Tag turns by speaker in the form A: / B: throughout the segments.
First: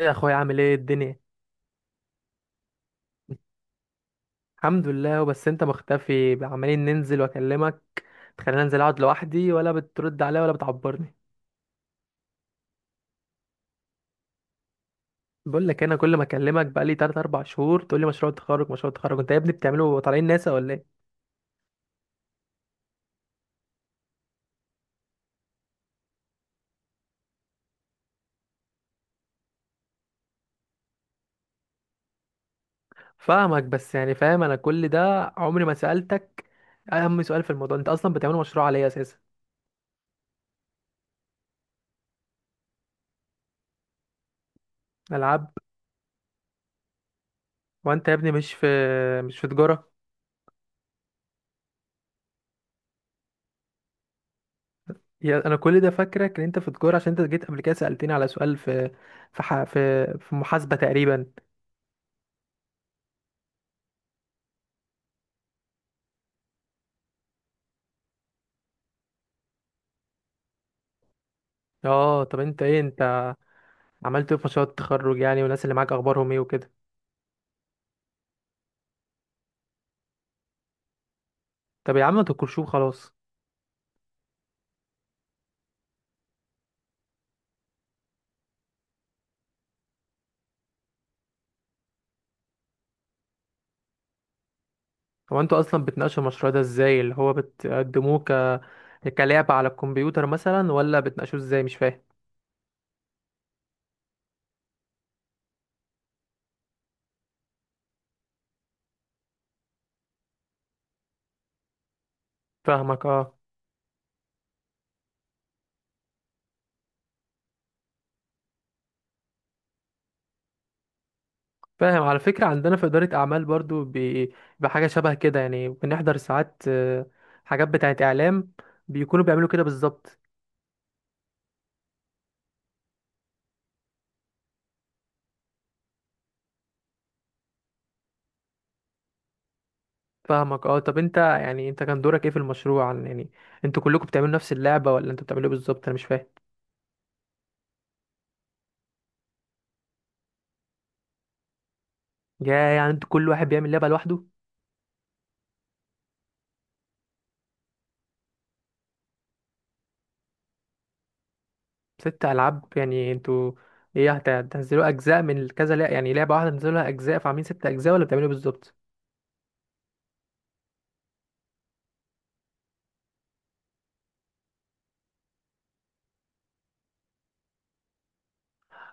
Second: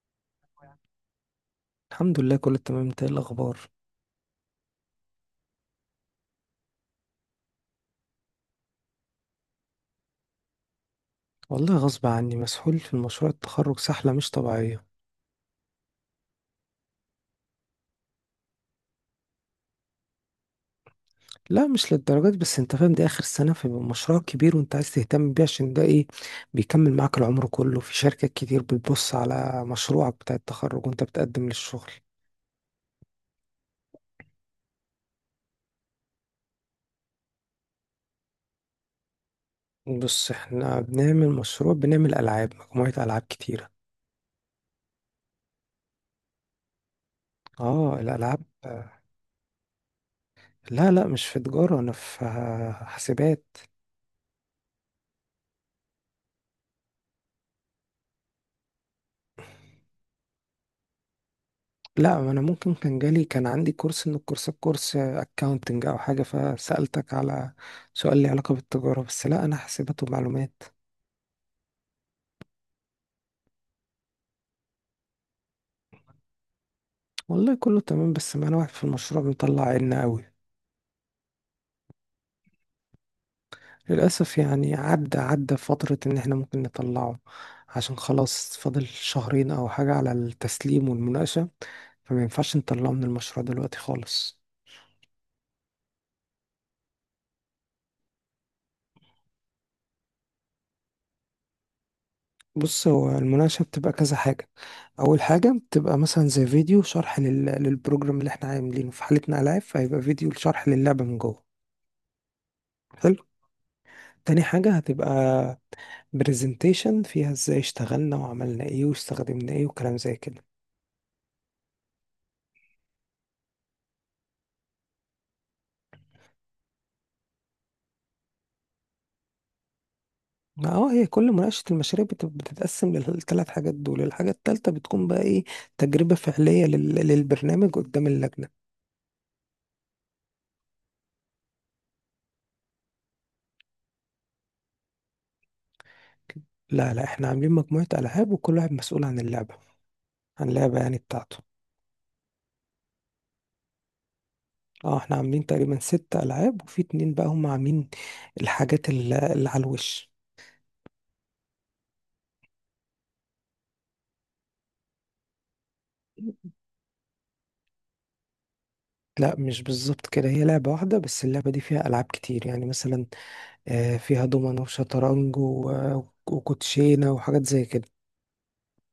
A: ايه يا اخويا، عامل ايه الدنيا؟
B: الحمد لله، كله تمام. انت ايه الاخبار؟
A: الحمد لله، بس انت مختفي، عمالين ننزل واكلمك. تخليني انزل اقعد لوحدي ولا بترد عليا ولا بتعبرني.
B: والله غصب عني، مسحول في مشروع التخرج سحلة مش طبيعية.
A: بقول لك انا كل ما اكلمك بقالي 3 4 شهور تقول لي مشروع تخرج مشروع تخرج. انت يا ابني بتعمله طالعين ناسا ولا ايه؟
B: لا، مش للدرجات، بس انت فاهم دي اخر سنة فبيبقى مشروع كبير وانت عايز تهتم بيه عشان ده ايه، بيكمل معاك العمر كله. في شركات كتير بتبص على مشروعك بتاع التخرج وانت بتقدم للشغل.
A: فاهمك، بس فاهم انا كل ده؟ عمري ما سألتك اهم سؤال في الموضوع: انت اصلا بتعمله مشروع على ايه اساسا؟
B: بص، احنا بنعمل مشروع، بنعمل العاب، مجموعة العاب كتيرة.
A: العاب؟
B: اه،
A: وانت يا ابني
B: الالعاب.
A: مش في تجارة؟
B: لا لا، مش في تجارة، انا في حاسبات.
A: يا انا كل ده فاكرك ان انت في تجارة عشان انت جيت قبل كده سألتني على سؤال في في محاسبة تقريبا.
B: لا، ما انا ممكن كان جالي، كان عندي كورس من الكورسات، كورس اكاونتنج او حاجه، فسالتك على سؤال لي علاقه بالتجاره، بس لا انا حاسبات ومعلومات.
A: اه، طب انت ايه؟ انت عملت ايه في مشروع التخرج يعني، والناس اللي معاك اخبارهم ايه وكده؟
B: والله كله تمام، بس معانا واحد في المشروع بيطلع عنا قوي.
A: طب يا عم ما تنكرشوه خلاص.
B: للاسف يعني عدى فتره ان احنا ممكن نطلعه، عشان خلاص فاضل شهرين او حاجه على التسليم والمناقشه، فما ينفعش نطلعه من المشروع دلوقتي خالص.
A: هو انتوا اصلا بتناقشوا المشروع ده ازاي، اللي هو بتقدموه ك كلعبة على الكمبيوتر مثلا، ولا بتناقشوه ازاي؟ مش فاهم.
B: بص، هو المناقشة بتبقى كذا حاجة. أول حاجة بتبقى مثلا زي فيديو شرح للبروجرام اللي احنا عاملينه، في حالتنا ألعاب فهيبقى فيديو شرح للعبة من جوه.
A: فاهمك،
B: حلو.
A: اه.
B: تاني حاجة هتبقى برزنتيشن فيها ازاي اشتغلنا وعملنا ايه واستخدمنا ايه وكلام زي كده.
A: فاهم، على فكرة عندنا في إدارة أعمال برضو بحاجة شبه كده. يعني بنحضر ساعات حاجات بتاعة إعلام، بيكونوا بيعملوا كده بالظبط.
B: ما هي كل مناقشة المشاريع بتتقسم للثلاث حاجات دول، الحاجة التالتة بتكون بقى ايه؟ تجربة فعلية للبرنامج قدام اللجنة.
A: فاهمك، اه. طب انت يعني انت كان دورك ايه في المشروع يعني انتوا كلكم بتعملوا نفس اللعبة، ولا انتوا بتعملوا ايه بالظبط؟ انا مش فاهم.
B: لا لا، احنا عاملين مجموعة ألعاب وكل واحد مسؤول عن اللعبة يعني بتاعته.
A: يا يعني انتوا كل واحد بيعمل لعبة لوحده؟
B: اه، احنا عاملين تقريبا ست ألعاب وفي اتنين بقى هم عاملين الحاجات اللي على الوش.
A: ست ألعاب يعني انتوا ايه؟ هتنزلوا أجزاء من كذا لعبة، يعني لعبة واحدة تنزلوها أجزاء فعاملين ست أجزاء، ولا بتعملوا إيه بالظبط؟
B: لا مش بالظبط كده، هي لعبة واحدة بس اللعبة دي فيها ألعاب كتير يعني مثلا، فيها دومنة وشطرنج و- وكوتشينة وحاجات زي كده.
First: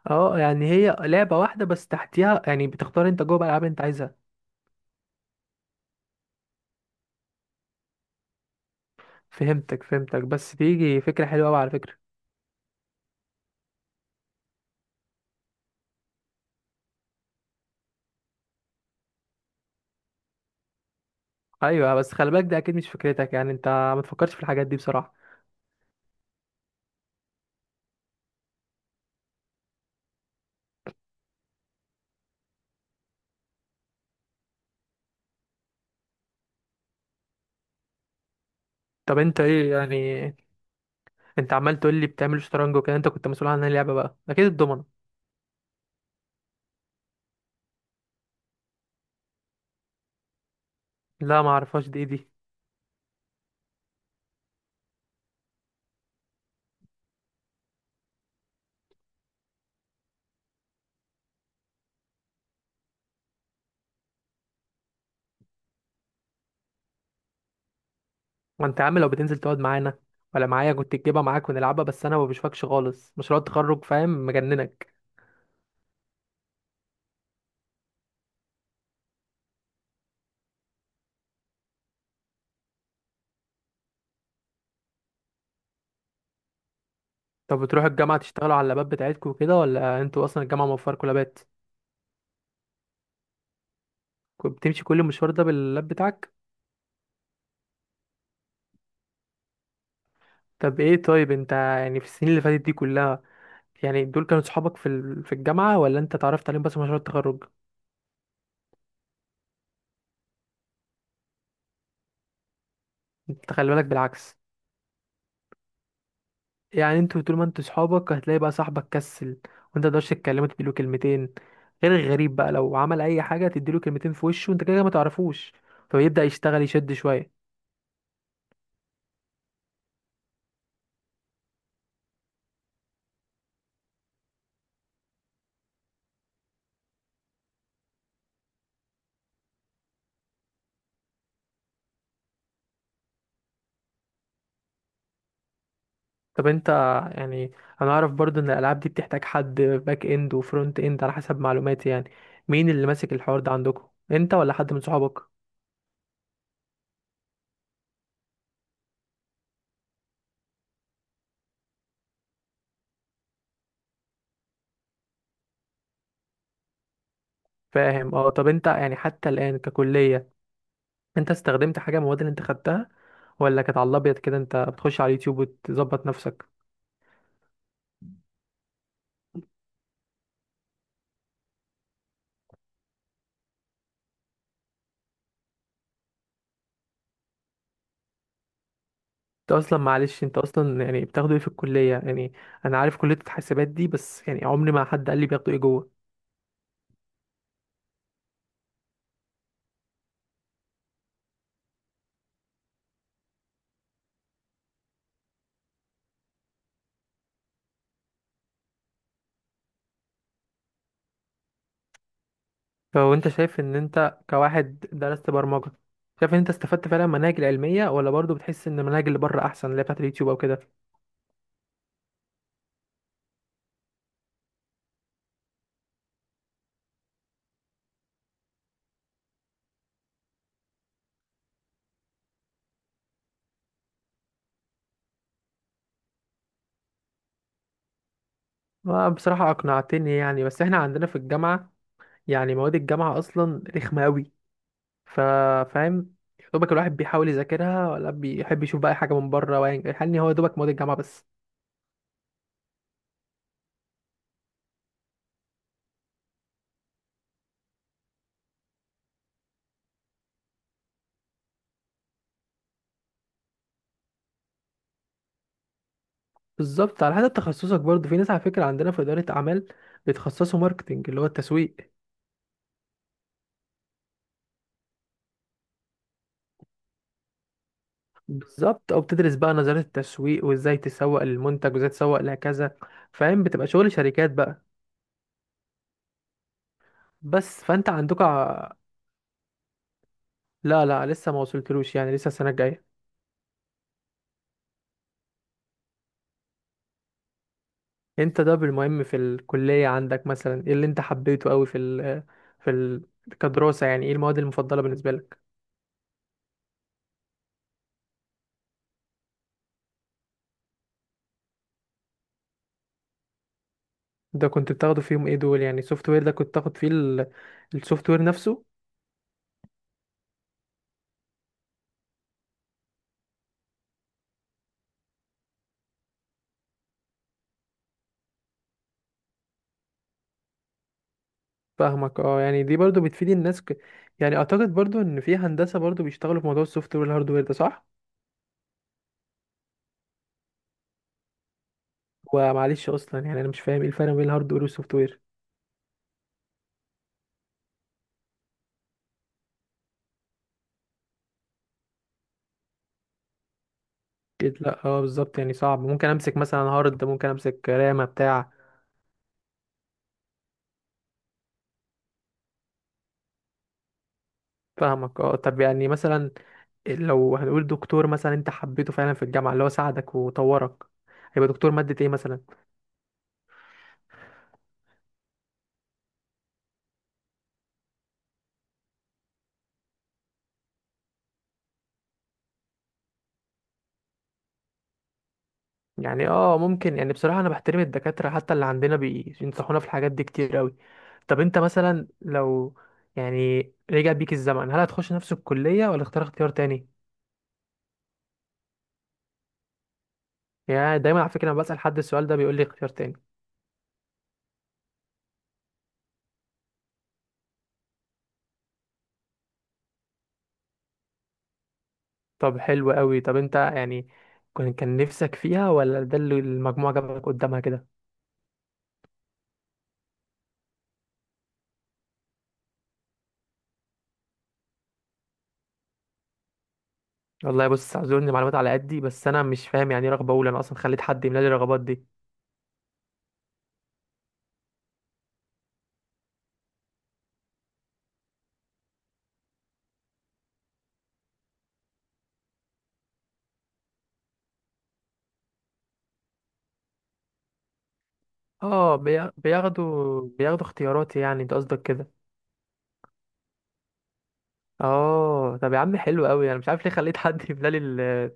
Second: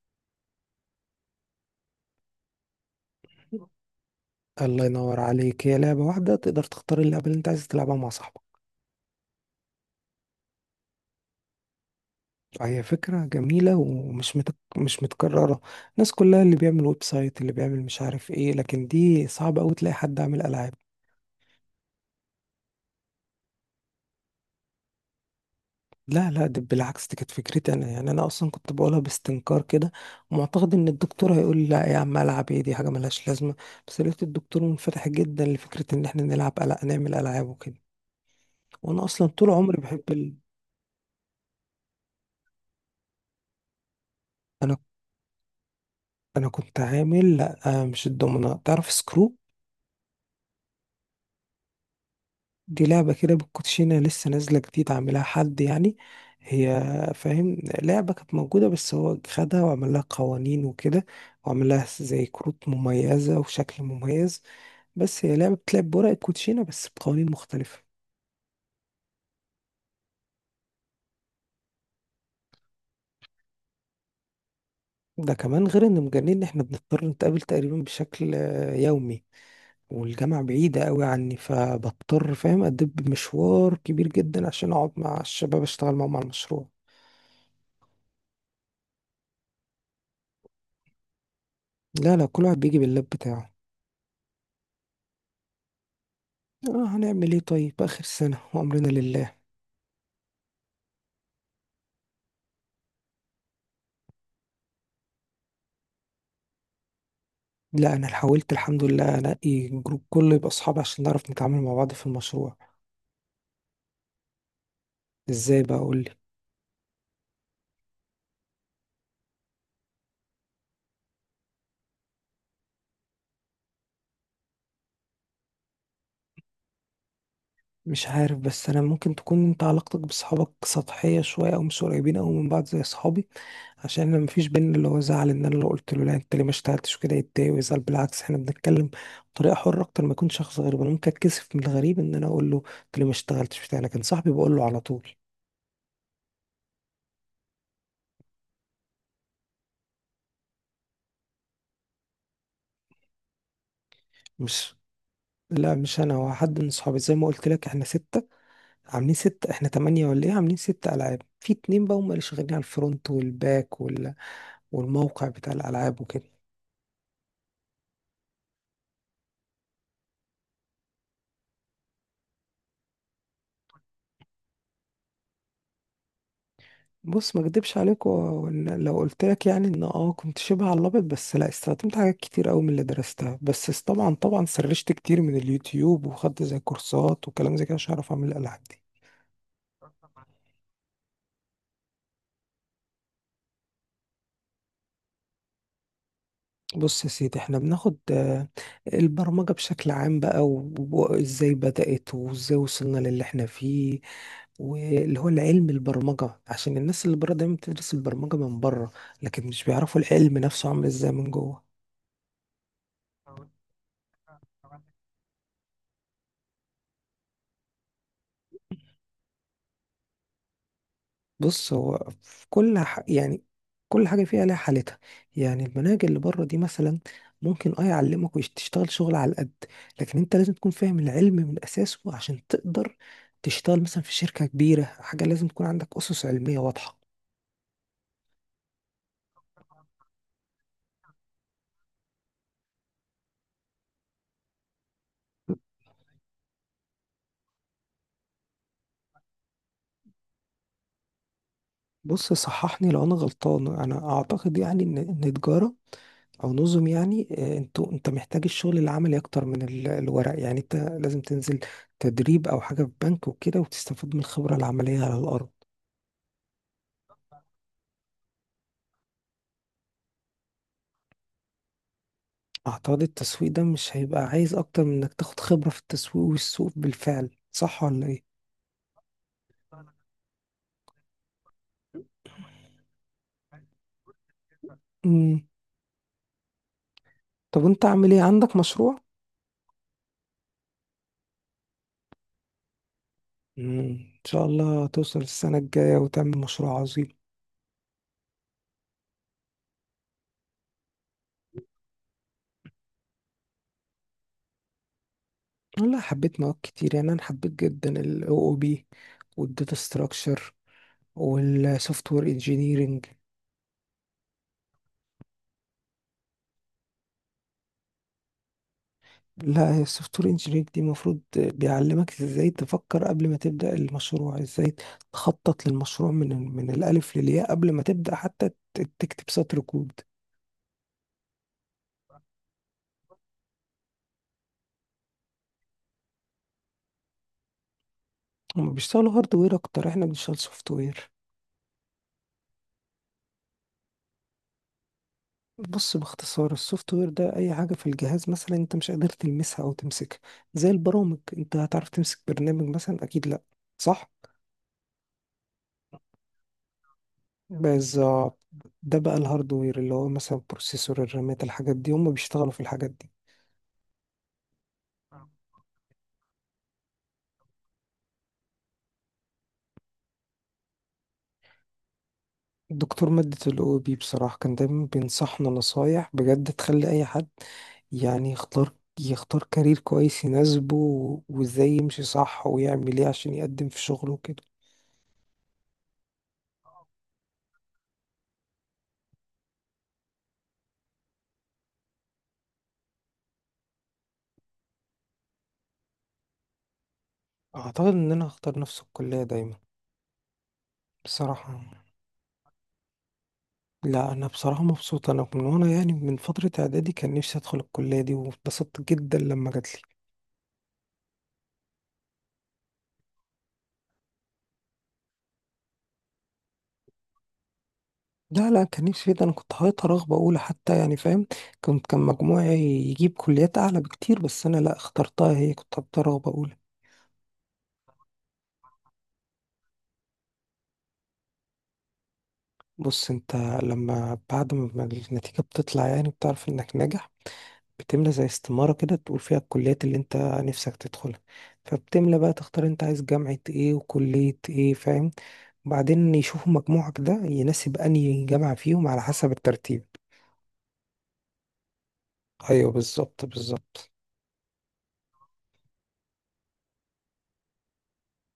A: اه، يعني هي لعبة واحدة بس تحتيها يعني بتختار انت جوه بقى الألعاب اللي انت عايزها.
B: الله ينور عليك، هي لعبة واحدة تقدر تختار اللعبة اللي انت عايز تلعبها مع صاحبك.
A: فهمتك. بس تيجي فكرة حلوة أوي على فكرة.
B: فهي فكرة جميلة ومش متك... مش متكررة. الناس كلها اللي بيعمل ويب سايت، اللي بيعمل مش عارف ايه، لكن دي صعب أوي تلاقي حد عامل ألعاب.
A: أيوة، بس خلي بالك ده أكيد مش فكرتك. يعني انت ما تفكرش في الحاجات دي بصراحة.
B: لا لا، ده بالعكس، دي كانت فكرتي انا، يعني انا اصلا كنت بقولها باستنكار كده، ومعتقد ان الدكتور هيقول لي: لا يا عم، العب ايه، دي حاجه ملهاش لازمه. بس لقيت الدكتور منفتح جدا لفكره ان احنا نلعب نعمل العاب وكده. وانا
A: طب
B: اصلا
A: انت
B: طول
A: ايه
B: عمري
A: يعني،
B: بحب
A: انت عمال تقول لي بتعمل شطرنج وكده، انت كنت مسؤول عن اللعبة بقى أكيد
B: انا
A: الضمنة؟
B: انا كنت عامل، لا مش الدومنه، تعرف سكرو؟
A: لا ما اعرفهاش، دي ايه دي؟
B: دي لعبه كده بالكوتشينه لسه نازله جديد، عاملها حد يعني. هي فاهم، لعبه كانت موجوده بس هو خدها وعمل لها قوانين وكده، وعمل لها زي كروت مميزه وشكل مميز، بس هي لعبة بتلعب بورق الكوتشينة بس بقوانين مختلفة.
A: وانت يا عم لو بتنزل تقعد معانا ولا معايا كنت تجيبها معاك ونلعبها، بس انا ما بشوفكش خالص. مشروع التخرج فاهم مجننك.
B: ده كمان غير ان مجانين ان احنا بنضطر نتقابل تقريبا بشكل يومي، والجامعة بعيدة قوي عني فبضطر فاهم أدب مشوار كبير جدا عشان أقعد مع الشباب أشتغل معاهم على المشروع.
A: طب بتروحوا الجامعه تشتغلوا على اللابات بتاعتكم كده، ولا انتوا اصلا الجامعه موفركم لابات؟
B: لا لا، كل واحد بيجي باللاب بتاعه.
A: كنت بتمشي كل المشوار ده باللاب بتاعك؟
B: آه، هنعمل إيه طيب، آخر سنة وأمرنا لله.
A: طب ايه، طيب انت يعني في السنين اللي فاتت دي كلها، يعني دول كانوا صحابك في في الجامعه، ولا انت اتعرفت عليهم بس مشروع التخرج؟
B: لا، أنا حاولت الحمد لله أنقي جروب كله يبقى أصحابي عشان نعرف نتعامل مع بعض في المشروع.
A: انت خلي بالك، بالعكس.
B: إزاي بقى أقول؟
A: يعني انتوا طول ما انتوا صحابك هتلاقي بقى صاحبك كسل وانت متقدرش تتكلمه تديله كلمتين، غير الغريب بقى لو عمل اي حاجه تديله كلمتين في وشه، وانت كده كده ما تعرفوش، فبيبدا يشتغل يشد شويه.
B: مش عارف، بس انا ممكن تكون انت علاقتك بصحابك سطحيه شويه، او مش قريبين او من بعض زي اصحابي، عشان انا مفيش بينا اللي هو زعل ان انا لو قلت له لا انت ليه ما اشتغلتش كده يتضايق ويزعل. بالعكس احنا بنتكلم بطريقه حره اكتر ما يكون شخص غريب، انا ممكن اتكسف من الغريب ان انا اقول له انت ليه ما اشتغلتش بتاع، لكن صاحبي بقول له على طول.
A: طب انت يعني انا اعرف برضو ان الالعاب دي بتحتاج حد باك اند وفرونت اند على حسب معلوماتي. يعني مين اللي ماسك الحوار ده عندكم، انت ولا حد
B: مش
A: من صحابك؟
B: لا مش انا، هو حد من صحابي زي ما قلت لك احنا سته، عاملين ستة، احنا تمانية ولا ايه؟ عاملين ستة ألعاب، في اتنين بقى هما اللي شغالين على الفرونت والباك وال... والموقع بتاع الألعاب وكده.
A: فاهم، اه. طب انت يعني حتى الان ككليه، انت استخدمت حاجه من المواد اللي انت خدتها، ولا كانت على الابيض كده انت بتخش على اليوتيوب وتظبط نفسك؟
B: بص، ما اكدبش عليك و- وإن لو قلت لك يعني ان كنت شبه على الابيض، بس لا استخدمت حاجات كتير قوي من اللي درستها، بس طبعا سرشت كتير من اليوتيوب وخدت زي كورسات وكلام زي كده عشان اعرف اعمل الالعاب دي.
A: انت اصلا معلش، انت اصلا يعني بتاخده ايه في الكليه يعني؟ انا عارف كليه الحاسبات دي، بس يعني عمري ما حد قال لي بياخدوا ايه جوه.
B: بص يا سيدي، احنا بناخد البرمجة بشكل عام بقى و- وازاي بدأت وازاي وصلنا للي احنا فيه، واللي هو العلم البرمجة، عشان الناس اللي بره دايما بتدرس البرمجة من بره لكن مش بيعرفوا العلم نفسه عامل ازاي من جوه.
A: فهو انت شايف ان انت كواحد درست برمجه، شايف ان انت استفدت فعلا من المناهج العلميه، ولا برضو بتحس ان المناهج اللي بره احسن، اللي هي بتاعت اليوتيوب او كده؟
B: بص، هو في يعني كل حاجة فيها لها حالتها. يعني المناهج اللي بره دي مثلا ممكن يعلمك وتشتغل شغل على القد، لكن انت لازم تكون فاهم العلم من أساسه عشان تقدر تشتغل مثلا في شركة كبيرة، حاجة لازم تكون عندك أسس علمية واضحة.
A: بصراحه اقنعتني يعني. بس احنا عندنا في الجامعه، يعني مواد الجامعه اصلا رخمه قوي. ف- فاهم، يا دوبك الواحد بيحاول يذاكرها، ولا بيحب يشوف بقى أي حاجه من بره؟ يعني هو يا دوبك مواد الجامعه بس.
B: بص، صححني لو أنا غلطان. أنا أعتقد يعني إن تجارة او نظم، يعني انت محتاج الشغل العملي اكتر من الورق، يعني انت لازم تنزل تدريب او حاجه في بنك وكده وتستفاد من الخبره العمليه على الارض.
A: بالظبط. على حسب تخصصك برضه، في ناس على فكرة عندنا في إدارة أعمال بيتخصصوا ماركتينج، اللي هو التسويق.
B: اعتقد التسويق ده مش هيبقى عايز اكتر من انك تاخد خبرة في التسويق والسوق بالفعل، صح ولا ايه؟
A: بالظبط، أو بتدرس بقى نظرية التسويق، وإزاي تسوق للمنتج، وإزاي تسوق لكذا. فاهم، بتبقى شغل شركات بقى.
B: امم
A: بس
B: طب انت
A: فأنت
B: عامل ايه،
A: عندك
B: عندك مشروع؟
A: لا لا، لسه ما وصلتلوش، يعني لسه السنة الجاية.
B: ان شاء الله توصل السنة الجاية وتعمل مشروع عظيم.
A: أنت ده بالمهم في الكلية، عندك مثلا إيه اللي أنت حبيته أوي في ال كدراسة؟ يعني إيه المواد المفضلة بالنسبة لك؟
B: والله حبيت مواد كتير، يعني انا حبيت جدا ال OOP والداتا ستراكشر والسوفت وير engineering.
A: ده كنت بتاخده فيهم إيه دول؟ يعني سوفت وير ده كنت تاخد فيه السوفت وير نفسه؟
B: لا، هي السوفت وير انجينير دي المفروض بيعلمك ازاي تفكر قبل ما تبدأ المشروع، ازاي تخطط للمشروع من الألف للياء قبل ما تبدأ حتى تكتب سطر كود.
A: فاهمك، اه. يعني دي برضو بتفيد الناس يعني اعتقد برضو ان في هندسة برضو بيشتغلوا في موضوع السوفت وير والهاردوير، ده صح؟
B: هما بيشتغلوا هاردوير أكتر، احنا بنشتغل سوفت وير.
A: ومعلش اصلا يعني انا مش فاهم ايه الفرق بين الهاردوير والسوفت وير.
B: بص، باختصار السوفت وير ده أي حاجة في الجهاز مثلا أنت مش قادر تلمسها أو تمسكها، زي البرامج أنت هتعرف تمسك برنامج مثلا؟ أكيد لأ. صح؟
A: اكيد لا، اه بالظبط، يعني صعب. ممكن امسك مثلا هارد، ممكن امسك رامة
B: بالظبط.
A: بتاع.
B: ده بقى الهاردوير، اللي هو مثلا البروسيسور، الرامات، الحاجات دي، هما بيشتغلوا في الحاجات دي.
A: فاهمك، اه. طب يعني مثلا لو هنقول دكتور مثلا انت حبيته فعلا في الجامعة، اللي هو ساعدك وطورك، هيبقى دكتور مادة ايه مثلا؟
B: دكتور مادة ال OOP بصراحة كان دايما بينصحنا نصايح بجد تخلي أي حد يعني يختار كارير كويس يناسبه، و- وازاي يمشي صح ويعمل ايه عشان يقدم في شغله وكده.
A: يعني اه، ممكن يعني. بصراحة انا بحترم الدكاترة حتى اللي عندنا، بينصحونا في الحاجات دي كتير قوي. طب انت مثلا لو يعني رجع بيك الزمن، هل هتخش نفس الكلية، ولا اختار اختيار تاني؟
B: أعتقد إن أنا هختار نفس الكلية دايما.
A: يعني دايما على فكرة
B: بصراحة،
A: لما بسأل حد السؤال ده بيقول لي اختيار تاني.
B: لا أنا بصراحة مبسوط، أنا من، وأنا يعني من فترة إعدادي كان نفسي أدخل الكلية دي واتبسطت جدا لما جاتلي.
A: طب حلو قوي. طب انت يعني كان، نفسك فيها، ولا ده اللي المجموعة جابك قدامها كده؟
B: لا لا، كان نفسي فيه، ده أنا كنت حاططها رغبة أولى حتى، يعني فاهم، كان مجموعي يجيب كليات أعلى بكتير بس أنا لا اخترتها هي، كنت حاططها رغبة أولى.
A: والله بص اعذرني، معلومات على قدي، بس انا مش فاهم يعني ايه رغبة اولى. انا اصلا خليت حد يملى لي الرغبات دي.
B: بص انت، لما بعد ما النتيجة بتطلع يعني بتعرف انك ناجح، بتملى زي استمارة كده تقول فيها الكليات اللي انت نفسك تدخلها. فبتملى بقى، تختار انت عايز جامعة ايه وكلية ايه، فاهم؟ وبعدين يشوفوا مجموعك ده يناسب انهي جامعة فيهم
A: اه،
B: على حسب الترتيب.
A: بياخدوا اختياراتي يعني، انت قصدك كده؟
B: ايوه، بالظبط بالظبط.
A: اه طب يا عم حلو قوي. انا مش عارف ليه خليت حد يملى لي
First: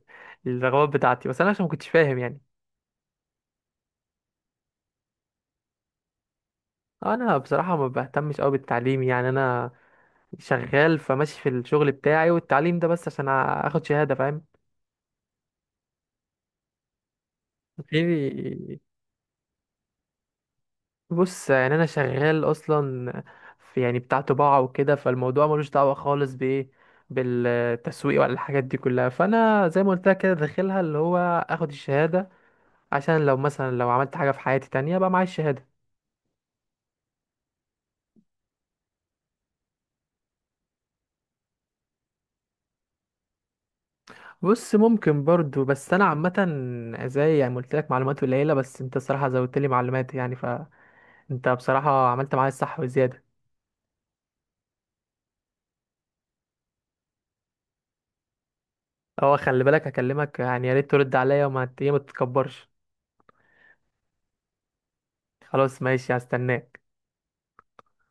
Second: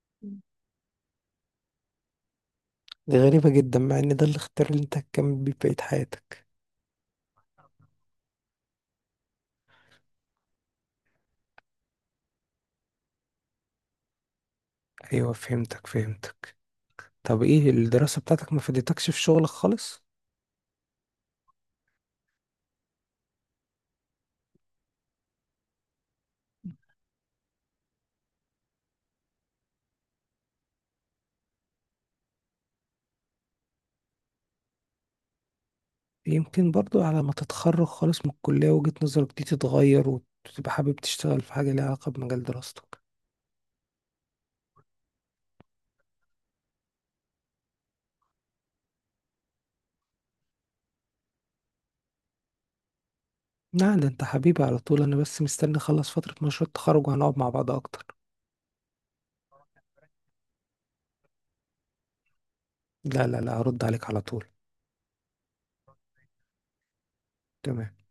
A: الرغبات بتاعتي، بس انا عشان ما كنتش فاهم يعني.
B: دي غريبة جدا، مع ان ده الاختيار اللي انت هتكمل بيه بقية حياتك.
A: انا بصراحه ما بهتمش قوي بالتعليم، يعني انا شغال، فماشي في الشغل بتاعي، والتعليم ده بس عشان اخد شهاده، فاهم؟
B: ايوه، فهمتك فهمتك. طب ايه، الدراسة
A: غيري.
B: بتاعتك ما فادتكش في شغلك خالص؟
A: بص يعني انا شغال اصلا في يعني بتاع طباعه وكده، فالموضوع ملوش دعوه خالص بايه، بالتسويق ولا الحاجات دي كلها. فانا زي ما قلت لك كده، داخلها اللي هو اخد الشهاده، عشان لو مثلا لو عملت حاجه في حياتي تانية، بقى معايا الشهاده.
B: يمكن برضو على ما تتخرج خالص من الكلية وجهة نظرك دي تتغير وتبقى حابب تشتغل في حاجة ليها علاقة بمجال دراستك.
A: بص ممكن برضو، بس انا عامه زي يعني ما قلت لك، معلومات قليله، بس انت الصراحه زودت لي معلومات يعني. فانت بصراحه عملت معايا الصح وزياده.
B: لا، ده انت حبيبي على طول، انا بس مستني اخلص فترة مشروع التخرج وهنقعد مع بعض اكتر.
A: اه خلي بالك، هكلمك يعني، يا ريت ترد عليا، وما ت- إيه، ما تتكبرش.
B: لا لا لا، هرد عليك على طول.
A: خلاص ماشي، هستناك.
B: تمام.